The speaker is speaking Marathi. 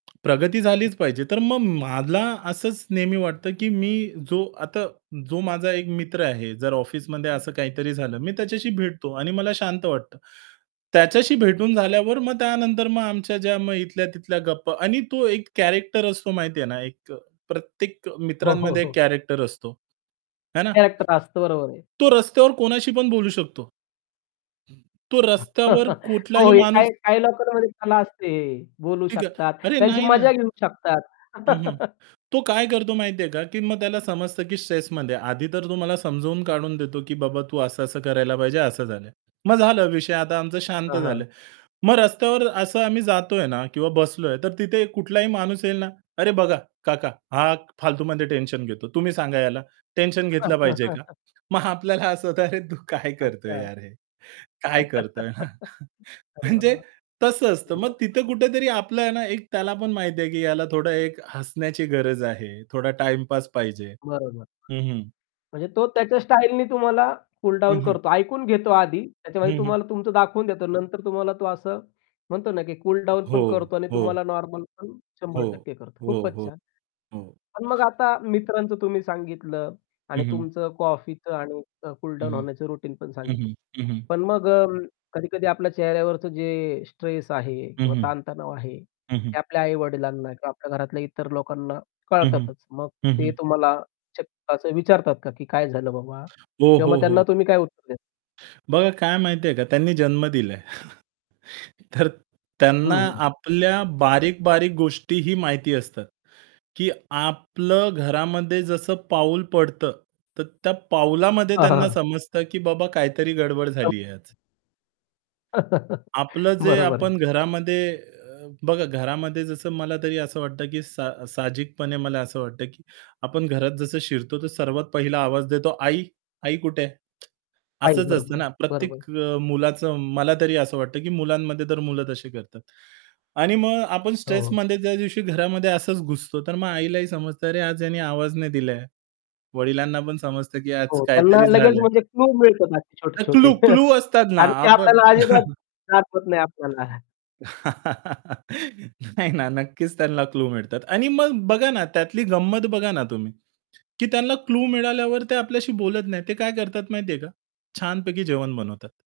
प्रगती हो. झालीच पाहिजे. तर मग मला असंच नेहमी वाटतं की मी जो आता जो माझा एक मित्र आहे, जर ऑफिसमध्ये असं काहीतरी झालं, मी त्याच्याशी भेटतो आणि मला शांत वाटतं. त्याच्याशी भेटून झाल्यावर मग त्यानंतर मग आमच्या ज्या मग इथल्या-तिथल्या गप्पा आणि तो एक कॅरेक्टर असतो माहितीये ना, एक अ, प्रत्येक हो, हो, मित्रांमध्ये एक हो. कॅरेक्टर असतो, है ना? कॅरेक्टर असतं, बरोबर आहे. तो रस्त्यावर कोणाशी पण बोलू शकतो. तो रस्त्यावर हो, कुठलाही हे माणूस काही काही लोकांमध्ये कला असते. बोलू ठीक आहे. शकतात. "अरे त्यांची नाही ना!" मजा घेऊ शकतात. हं, हं. तो काय करतो माहितीये का की मग त्याला समजतं, की स्ट्रेसमध्ये आहे. आधी तर तुम्हाला समजावून काढून देतो, की "बाबा तू असं-असं करायला पाहिजे, असं झालं आहे." मग झालं विषय आता आमचं शांत हां, झालं हां. आहे. मग रस्त्यावर असं आम्ही जातोय ना किंवा बसलोय, तर तिथे कुठलाही माणूस येईल ना, "अरे बघा, काका, हा फालतूमध्ये टेन्शन घेतो. तुम्ही सांगा याला. टेन्शन घेतलं पाहिजे का?" मग आपल्याला असं होतं, "अरे तू काय अच्छा. करतोय यार हे?" "काय करतोय हा!" [unintelligible] म्हणजे बरं, तसं असतं. मग तिथं बरं. कुठेतरी आपलं आहे ना एक त्याला पण माहिती आहे, की ह्याला थोडं एक हसण्याची गरज आहे, थोडा टाईमपास पाहिजे. बरोबर. हं, हं. म्हणजे तो त्याच्या स्टाईलनी तुम्हाला कूल डाउन हं, हं. करतो. ऐकून घेतो आधी. त्याच्यामध्ये हं, हं. तुम्हाला तुमचं दाखवून देतो. नंतर तुम्हाला तो असं म्हणतो ना, की कूल डाउन हो, पण करतो आणि हो. तुम्हाला नॉर्मल पण हो. 100% करतो. हो, खूपच हो, छान! हो. पण मग आता मित्रांचं तुम्ही सांगितलं हं, आणि हं. तुमचं कॉफीचं आणि अ, कूल हं, डाउन हं. होण्याचं रुटीन पण हं, सांगितलं. हं. हं, हं. पण मग अं, कधी-कधी आपल्या चेहऱ्यावरचं जे स्ट्रेस आहे हं, किंवा हं. ताणतणाव आहे, हं, हं. ते आपल्या आई-वडिलांना किंवा आपल्या घरातल्या इतर लोकांना हं, हं. कळतातच. मग हं, ते हं. तुम्हाला च असं विचारतात का की काय झालं बाबा? हो, किंवा हो, मग त्यांना हो. तुम्ही काय उत्तर देता? बघा काय माहितीये का? त्यांनी जन्म दिलाय. तर हं, त्यांना हं, हं. आपल्या बारीक-बारीक गोष्टीही माहिती असतात, की आपलं घरामध्ये जसं पाऊल पडतं, तर त्या पाऊलामध्ये हां, त्यांना हां. समजतं की बाबा काहीतरी गडबड झालीये आज. [unintelligible] आपलं जे बरोबर आपण आहे. घरामध्ये अ, बघा घरामध्ये जसं मला तरी असं वाटतं की सा साहजिकपणे मला असं वाटतं की आपण घरात जसं शिरतो, तर सर्वात पहिला आवाज देतो, "आई! आई कुठे आहे?" आई, असंच बरोबर असतं आहे, ना, बरोबर प्रत्येक आहे. अ, मुलाचं मला तरी असं वाटतं की मुलांमध्ये तर मुलं तशी करतात. आणि मग आपण हो, हो. स्ट्रेसमध्ये ज्या दिवशी घरामध्ये असंच घुसतो, तर मग आईलाही समजतं अरे आज याने आवाज नाही दिलाय. वडिलांना पण समजतं की आज हो, त्यांना काहीतरी लगेच झालंय. म्हणजे क्लू मिळतात असे अ, छोटे-छोटे क्लू क्लू असतात ना, आणि ते आपण आपल्याला अजिबात दाखवत नाही आपल्याला. नाही ना, नक्कीच त्यांना क्लू मिळतात आणि मग बघा ना त्यातली गंमत बघा ना तुम्ही, की त्यांना क्लू मिळाल्यावर ते आपल्याशी बोलत नाहीत. ते काय करतात माहितीये का? छानपैकी जेवण बनवतात.